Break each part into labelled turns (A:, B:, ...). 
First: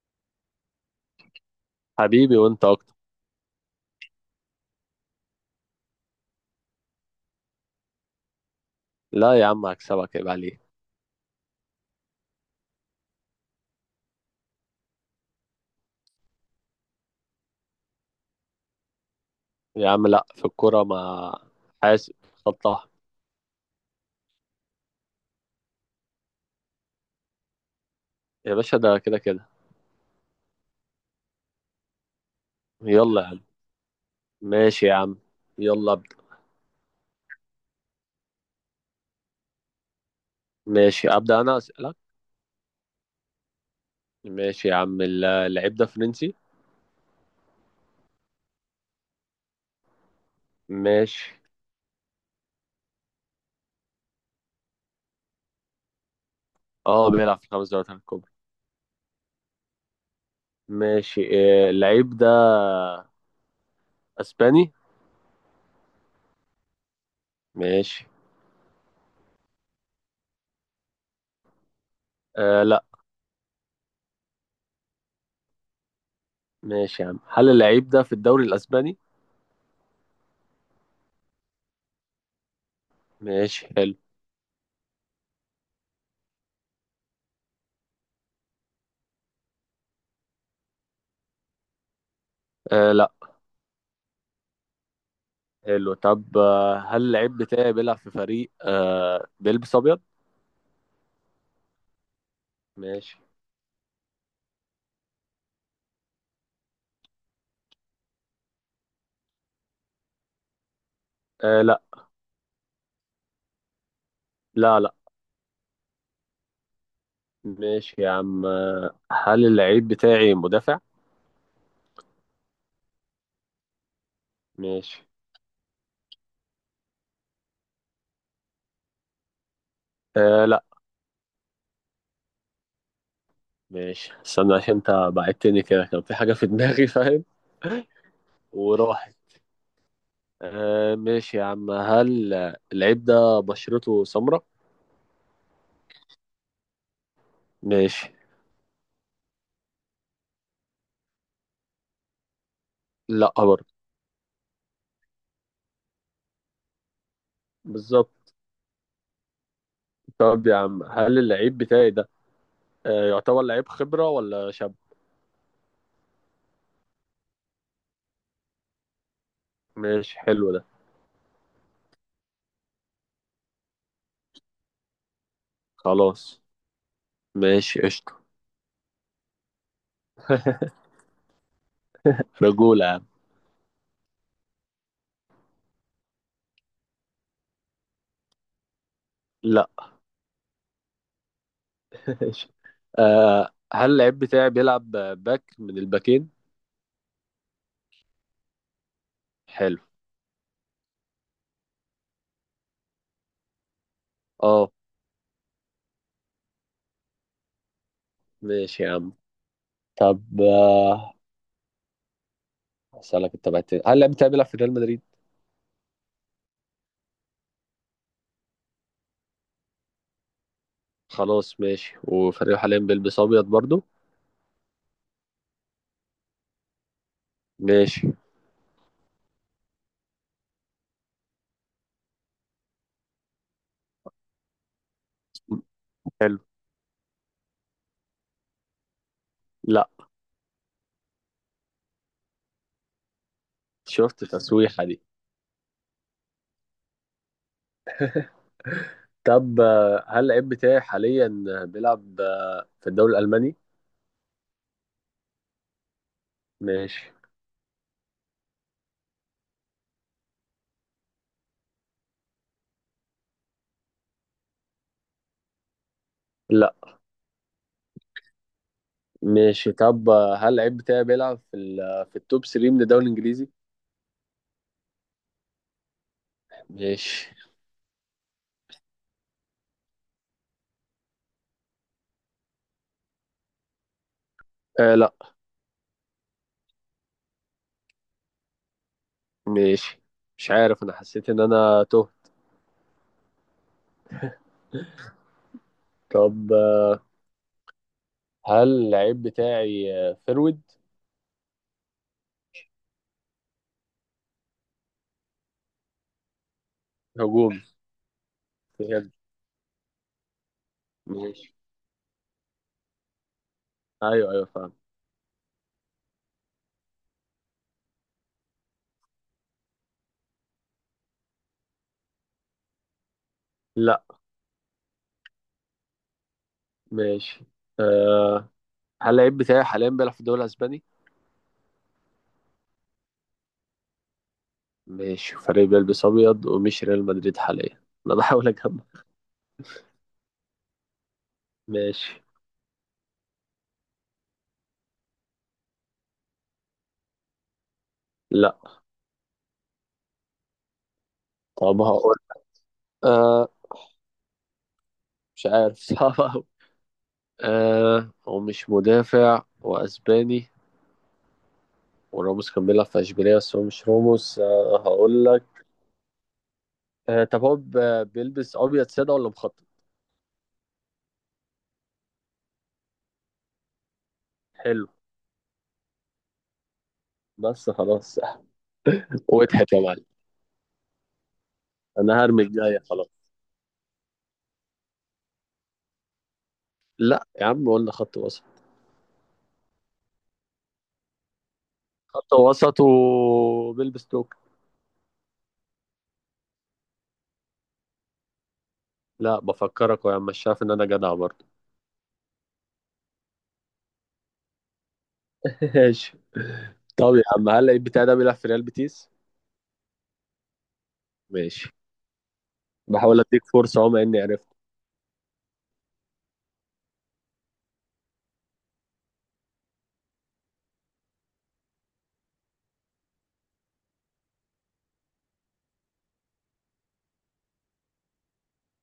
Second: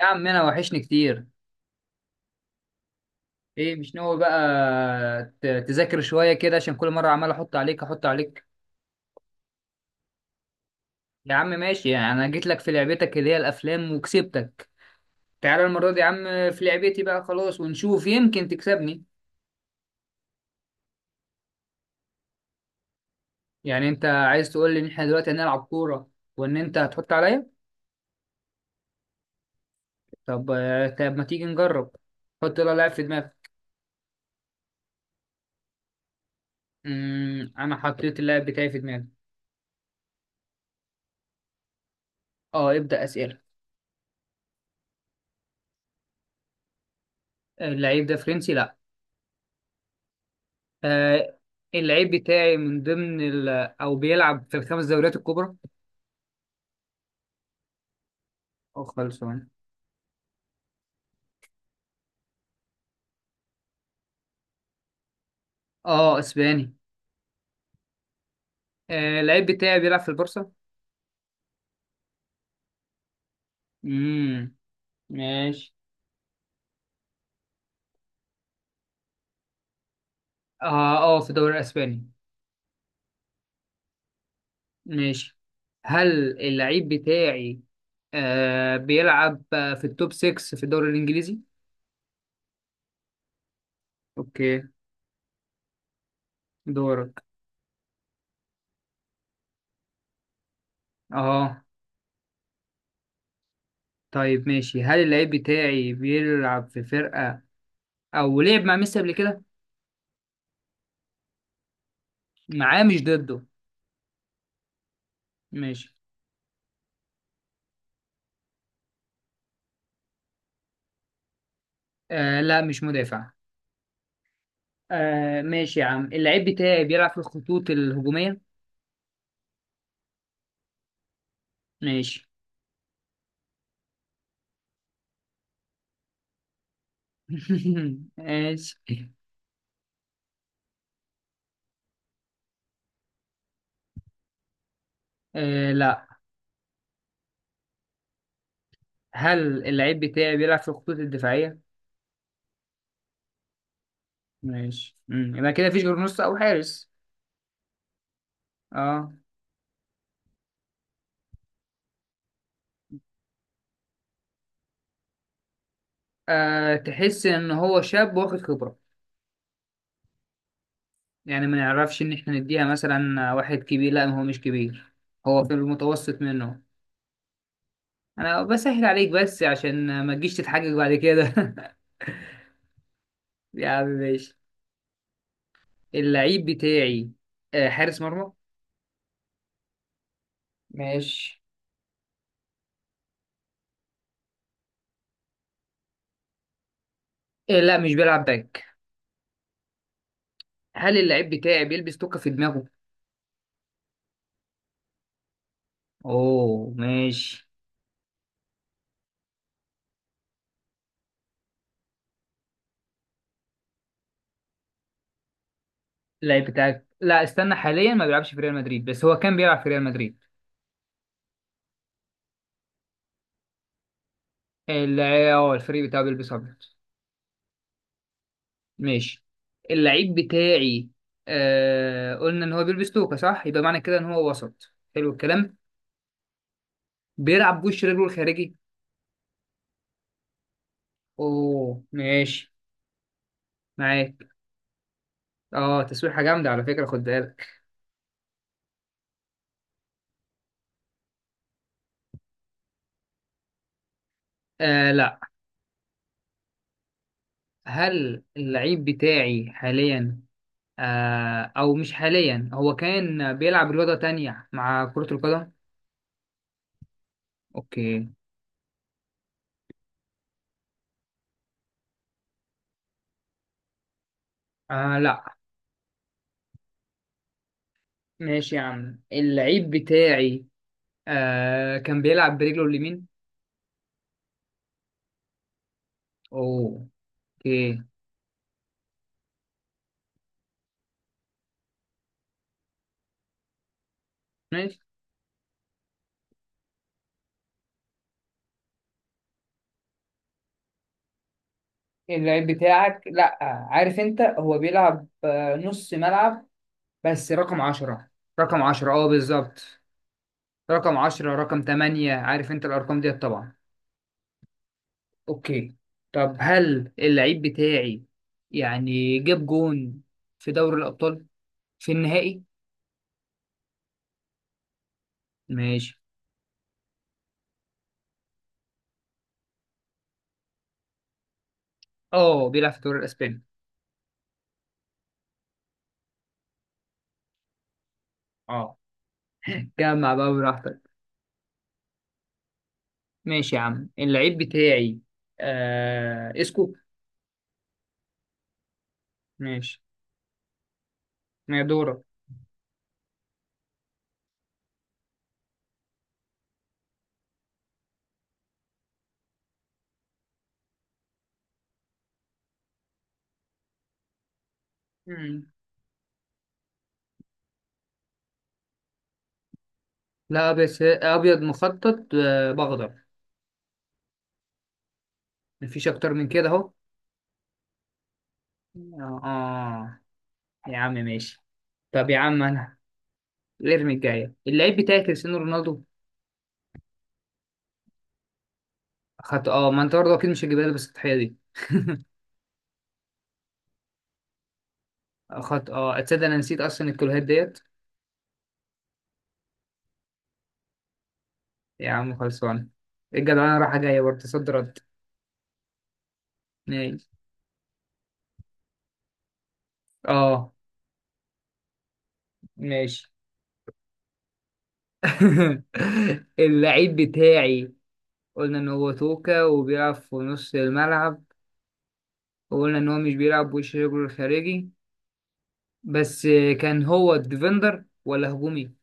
A: يا عم انا وحشني كتير.
B: حبيبي، وانت اكتر.
A: ايه مش ناوي بقى تذاكر شوية كده؟ عشان كل مرة عمال احط عليك احط عليك.
B: لا يا عم، هكسبك، عيب عليك.
A: يا عم ماشي، يعني انا جيت لك في لعبتك اللي هي الافلام وكسبتك. تعالى المرة دي يا عم في لعبتي بقى خلاص، ونشوف يمكن تكسبني.
B: يا عم، لا، في الكوره ما حاسب. خطها.
A: يعني انت عايز تقول لي ان احنا دلوقتي هنلعب كورة؟ وان انت هتحط عليا؟
B: يا باشا، ده كده كده.
A: طب آه، طب ما تيجي نجرب. حط لها لاعب في
B: يلا يا عم.
A: دماغك.
B: ماشي يا عم. يلا ابدا.
A: انا حطيت اللاعب بتاعي في دماغي.
B: ماشي، ابدا، انا اسالك.
A: اه، ابدأ اسئلة.
B: ماشي يا عم، اللعيب ده فرنسي؟
A: اللعيب ده فرنسي؟ لا.
B: ماشي.
A: آه، اللعيب بتاعي من ضمن ال، او بيلعب في الخمس دوريات الكبرى.
B: اه، بيلعب في 5 دوريات الكبرى.
A: اه خلصان.
B: ماشي. اللعيب ده اسباني؟
A: اه، اسباني.
B: ماشي.
A: آه، اللعيب بتاعي بيلعب في البورصة؟
B: آه، لا.
A: امم ماشي.
B: ماشي يا عم، هل اللعيب ده في الدوري الاسباني؟
A: اه اه، في الدوري الاسباني.
B: ماشي، حلو.
A: ماشي. هل اللعيب بتاعي آه بيلعب في التوب 6 في الدوري الانجليزي؟
B: آه، لا.
A: اوكي.
B: حلو. طب، هل
A: دورك.
B: اللعيب بتاعي بيلعب في فريق بيلبس ابيض؟
A: اه.
B: ماشي.
A: طيب ماشي، هل اللعيب بتاعي بيلعب في فرقة او لعب مع ميسي قبل كده؟
B: آه، لا.
A: معاه مش ضده.
B: لا، لا.
A: ماشي.
B: ماشي يا عم، هل اللعيب بتاعي مدافع؟
A: آه لا، مش مدافع.
B: ماشي.
A: آه ماشي يا عم، اللعيب بتاعي بيلعب في الخطوط الهجومية؟
B: آه، لا.
A: ماشي.
B: ماشي، استنى، عشان انت بعدتني كده كان في حاجة في دماغي فاهم؟
A: ماشي.
B: وراحت. آه، ماشي يا عم، هل اللعيب ده بشرته سمراء؟
A: آه لا.
B: ماشي.
A: هل اللعيب بتاعي بيلعب في الخطوط الدفاعية؟
B: لا برضه.
A: ماشي. يبقى كده مفيش غير نص أو حارس.
B: بالظبط.
A: اه.
B: طب يا عم، هل اللعيب بتاعي ده يعتبر لعيب خبرة ولا شاب؟
A: آه، تحس إن هو شاب واخد خبرة.
B: ماشي، حلو ده.
A: يعني ما نعرفش إن إحنا نديها مثلا واحد كبير، لا هو مش كبير، هو في المتوسط
B: خلاص.
A: منه.
B: ماشي قشطة.
A: أنا بسهل عليك بس عشان ما تجيش تتحجج بعد كده.
B: رجولة يا عم.
A: يا عم ماشي. اللعيب بتاعي آه حارس مرمى؟
B: لا.
A: ماشي.
B: ماشي. هل اللعيب بتاعي بيلعب باك من الباكين؟
A: إيه لا، مش بيلعب باك.
B: حلو.
A: هل اللعيب بتاعي بيلبس توكة في دماغه؟
B: اه.
A: اوه ماشي.
B: ماشي يا عم. طب، اسالك انت بقى تاني. هل اللعيب بتاعي بيلعب في ريال مدريد؟
A: اللعيب بتاعك لا، استنى، حاليا ما بيلعبش في ريال مدريد، بس هو كان بيلعب في ريال مدريد.
B: خلاص ماشي، وفريقه حاليا بيلبس ابيض برضو؟
A: اللعيب اه الفريق بتاعه بيلبس ابيض.
B: ماشي.
A: ماشي. اللعيب بتاعي قلنا ان هو بيلبس توكة صح، يبقى معنى كده ان هو وسط، حلو الكلام.
B: حلو.
A: بيلعب بوش رجله الخارجي.
B: لا،
A: اوه ماشي. معاك.
B: شفت التسويحه دي؟
A: اه، تسويحة جامدة على فكرة، خد بالك.
B: طب، هل اللعيب بتاعي حاليا بيلعب في الدوري الالماني؟
A: آه لا.
B: ماشي.
A: هل اللعيب بتاعي حاليا، آه او مش حاليا، هو كان بيلعب رياضة تانية مع كرة القدم؟
B: لا.
A: اوكي.
B: ماشي. طب، هل اللعيب بتاعي بيلعب في في التوب 3 من الدوري الانجليزي؟
A: آه لا.
B: ماشي.
A: ماشي يا عم، اللعيب بتاعي آه كان بيلعب برجله اليمين؟
B: آه، لا.
A: اوه. اوكي.
B: ماشي. مش عارف، انا حسيت ان انا تهت.
A: ماشي.
B: طب، هل اللعيب بتاعي فرود؟
A: اللعيب بتاعك لا. عارف انت، هو بيلعب آه نص ملعب بس
B: هجوم.
A: رقم عشرة. رقم عشرة اه
B: بجد؟
A: بالظبط. رقم عشرة
B: ماشي.
A: رقم تمانية، عارف انت الارقام ديت طبعا.
B: ايوه، ايوه، فاهم.
A: اوكي. طب هل اللعيب بتاعي يعني جاب جون في دوري الابطال في النهائي؟
B: لا.
A: ماشي.
B: ماشي. أه هل اللعيب بتاعي حاليا بيلعب في الدوري الاسباني؟
A: اه بيلعب في الدوري الاسباني.
B: ماشي، فريق بيلبس ابيض ومش ريال مدريد حاليا؟ انا بحاول
A: اه.
B: اجمع.
A: جمع بقى براحتك.
B: ماشي.
A: ماشي يا عم، اللعيب بتاعي آه اسكو؟
B: لا.
A: ماشي. ما
B: طب،
A: دورك.
B: هقول. أه مش عارف صعب أوي. هو مش مدافع واسباني. وراموس كان بيلعب في اشبيليه بس هو مش راموس، هقول لك.
A: مم.
B: طب، هو بيلبس ابيض ساده ولا مخطط؟
A: لا، بس ابيض مخطط آه، باخضر.
B: حلو.
A: مفيش اكتر من كده اهو.
B: بس خلاص.
A: اه
B: واضحك يا معلم.
A: يا عم ماشي. طب يا
B: انا هرمي
A: عم انا،
B: الجايه خلاص.
A: الارمي الجايه اللعيب بتاعي كريستيانو رونالدو.
B: لا يا عم، قلنا خط وسط.
A: خط اه، ما انت برضه اكيد مش هتجيبها لي بس التحيه دي.
B: خط وسط وبيلبس توك.
A: خط اه، تصدق انا نسيت اصلا الكلوهات ديت.
B: لا، بفكرك يا عم، مش شايف ان انا جدع برضه؟
A: يا عم خلصان. الجدع انا رايحه جايه برضه، صد رد.
B: ماشي.
A: ماشي.
B: طب يا عم، هل اللعيب بتاعي ده بيلعب في ريال بيتيس؟
A: اه
B: ماشي.
A: ماشي.
B: بحاول اديك فرصه اهو، مع اني عرفت.
A: اللعيب بتاعي، قلنا ان هو توكا وبيلعب في نص الملعب، وقلنا ان هو مش بيلعب بوش رجله الخارجي بس، كان هو ديفندر ولا هجومي؟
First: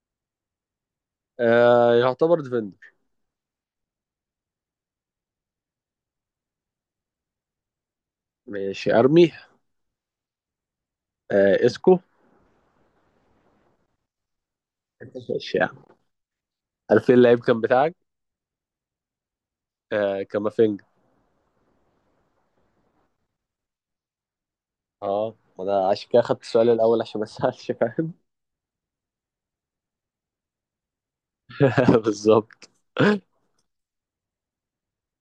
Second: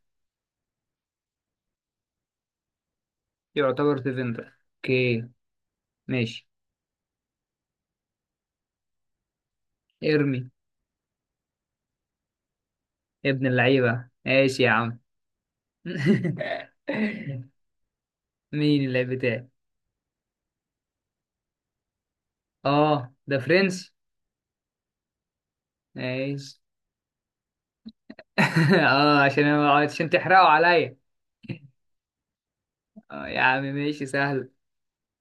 B: آه، يعتبر ديفندر.
A: يعتبر ديفندر، اوكي. ماشي.
B: ماشي ارمي.
A: ارمي.
B: آه، اسكو.
A: يا ابن اللعيبه، ماشي يا عم.
B: ماشي يا عم. عارفين اللعيب كان بتاعك؟
A: مين اللعيب بتاعي؟
B: آه، كامافينجا.
A: اه ده فرنسي.
B: اه، انا عشان كده خدت
A: ماشي.
B: السؤال الاول عشان ما اسالش، فاهم؟
A: اه عشان عشان تحرقوا عليا.
B: بالظبط.
A: آه يا عم ماشي، سهل.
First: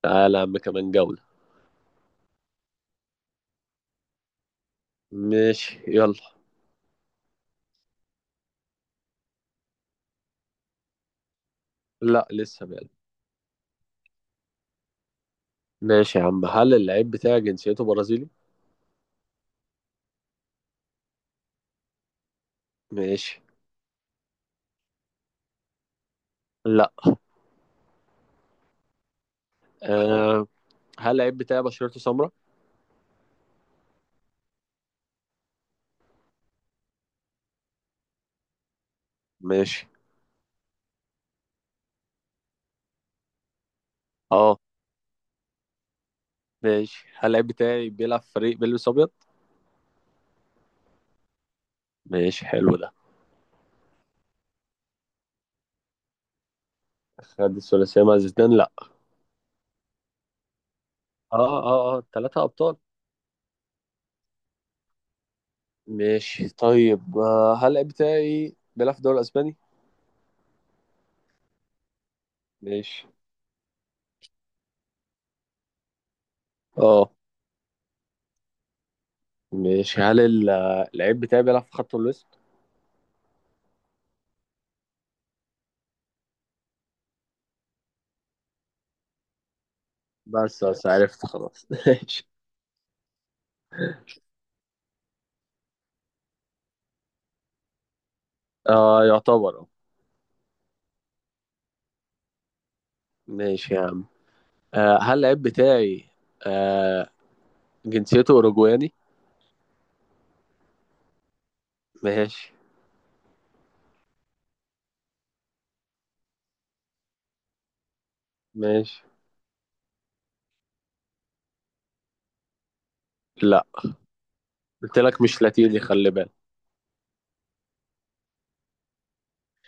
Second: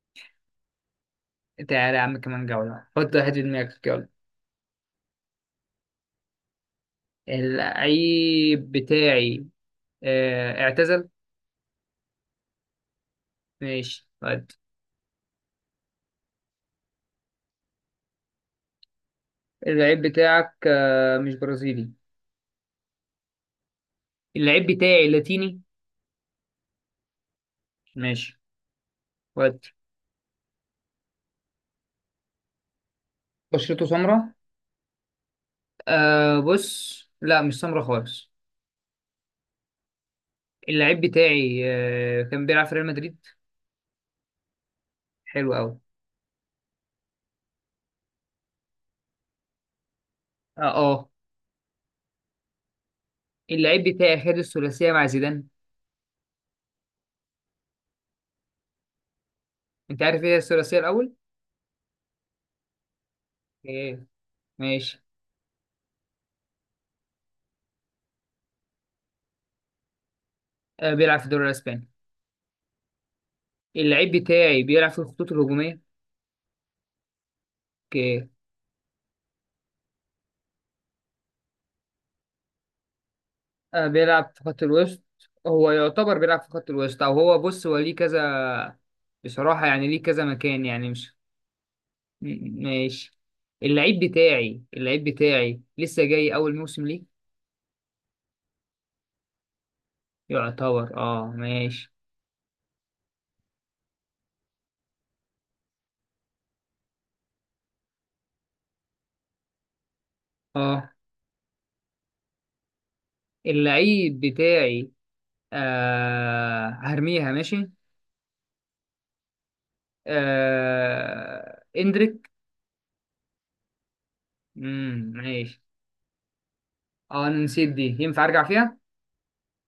B: تعالى يا عم كمان جولة.
A: تعالى يا عم كمان جولة. حط واحد في دماغك يلا.
B: ماشي يلا.
A: اللعيب بتاعي آه اعتزل؟
B: لا، لسه بقى.
A: ماشي ود.
B: ماشي يا عم، هل اللعيب بتاعي جنسيته برازيلي؟
A: اللعيب بتاعك آه مش برازيلي.
B: ماشي.
A: اللعيب بتاعي لاتيني؟
B: لا.
A: ماشي ود.
B: آه. هل اللعيب بتاعي بشرته سمراء؟
A: بشرته سمراء؟ آه بص، لا مش سمراء خالص.
B: ماشي.
A: اللعيب بتاعي آه كان بيلعب في ريال مدريد.
B: اه.
A: حلو قوي.
B: ماشي، هل اللعيب بتاعي بيلعب في فريق بيلبس ابيض؟
A: اه اه.
B: ماشي حلو ده.
A: اللعيب بتاعي خد الثلاثية مع زيدان.
B: خد الثلاثية مع زيدان؟ لا.
A: انت عارف ايه هي الثلاثيه الاول؟
B: اه، اه، اه، 3 ابطال.
A: اوكي. ماشي.
B: ماشي طيب. هل اللعيب بتاعي بيلعب في الدوري الاسباني؟
A: آه بيلعب في الدوري الاسباني.
B: ماشي.
A: اللعيب بتاعي بيلعب في الخطوط الهجوميه.
B: اه.
A: اوكي.
B: ماشي، هل اللعيب بتاعي بيلعب في خط الوسط؟
A: آه بيلعب في خط الوسط. هو يعتبر بيلعب في خط الوسط، او هو بص هو ليه كذا. بصراحه يعني ليه كذا مكان
B: بس بس
A: يعني مش،
B: عرفت خلاص. ماشي.
A: ماشي. اللعيب بتاعي اللعيب بتاعي لسه جاي اول موسم ليه.
B: آه، يعتبر، اه.
A: يعتبر اه ماشي.
B: ماشي يا عم. هل اللعيب بتاعي آه جنسيته أوروجواني؟
A: اه.
B: ماشي.
A: اللعيب بتاعي آه هرميها، ماشي.
B: ماشي.
A: آه اندريك.
B: لا، قلت لك مش
A: ماشي.
B: لاتيني، خلي بالك.
A: اه انا نسيت دي، ينفع ارجع فيها؟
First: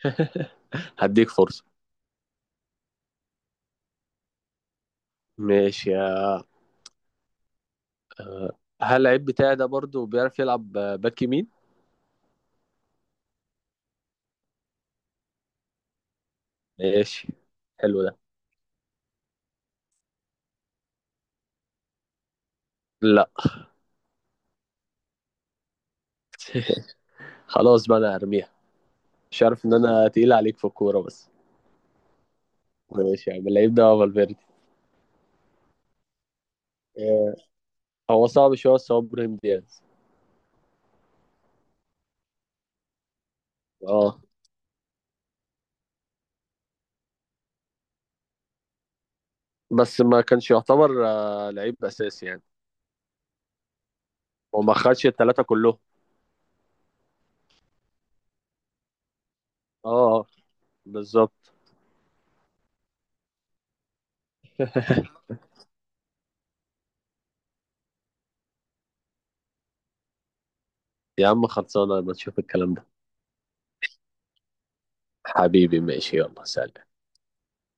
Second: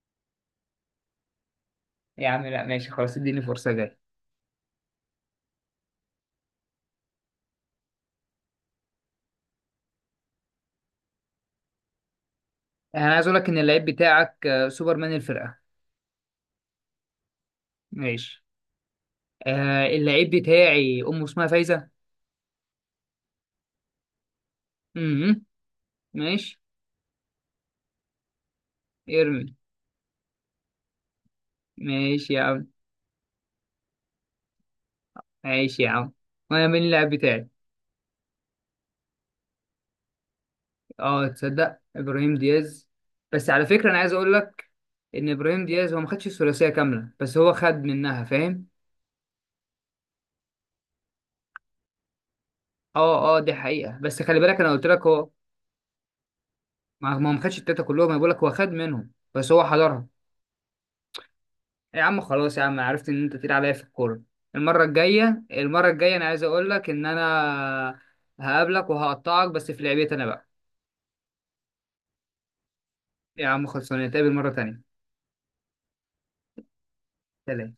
B: هديك فرصة.
A: يا عم لا ماشي خلاص، اديني فرصه جاي.
B: ماشي. هل اللعيب بتاعي ده برضو بيعرف يلعب باك يمين؟
A: انا عايز اقول لك ان اللعيب بتاعك آه، سوبرمان الفرقه.
B: ماشي، حلو ده.
A: ماشي. آه اللعيب بتاعي امه اسمها فايزه.
B: لا.
A: امم ماشي.
B: خلاص بقى، انا هرميها. مش
A: ارمي.
B: عارف ان انا تقيل عليك في الكورة بس.
A: ماشي يا عم.
B: ماشي يا عم، اللعيب ده فالفيردي؟
A: ماشي يا عم، وانا مين اللاعب بتاعي؟
B: هو صعب شويه، بس هو ابراهيم دياز.
A: اه تصدق ابراهيم دياز. بس على فكره انا عايز
B: اه.
A: اقول لك ان ابراهيم دياز هو ما خدش الثلاثيه كامله بس هو خد منها، فاهم.
B: بس ما كانش يعتبر لعيب اساسي يعني.
A: اه اه دي حقيقه، بس خلي بالك انا
B: وما
A: قلت لك
B: خدش
A: هو،
B: الثلاثه كلهم.
A: ما ما خدش التلاته كلهم، انا بقول لك هو خد منهم بس هو
B: اه.
A: حضرها.
B: آه، بالظبط.
A: إيه يا عم خلاص يا عم، عرفت ان انت تقيل عليا في الكوره. المره الجايه المره الجايه انا عايز اقول لك ان انا هقابلك وهقطعك بس في لعبتي انا بقى.
B: يا عم، خلصانه، ما تشوف الكلام ده.
A: يا عم خلصانه، نتقابل مره تانية.
B: حبيبي، ماشي، يلا سلام.
A: سلام.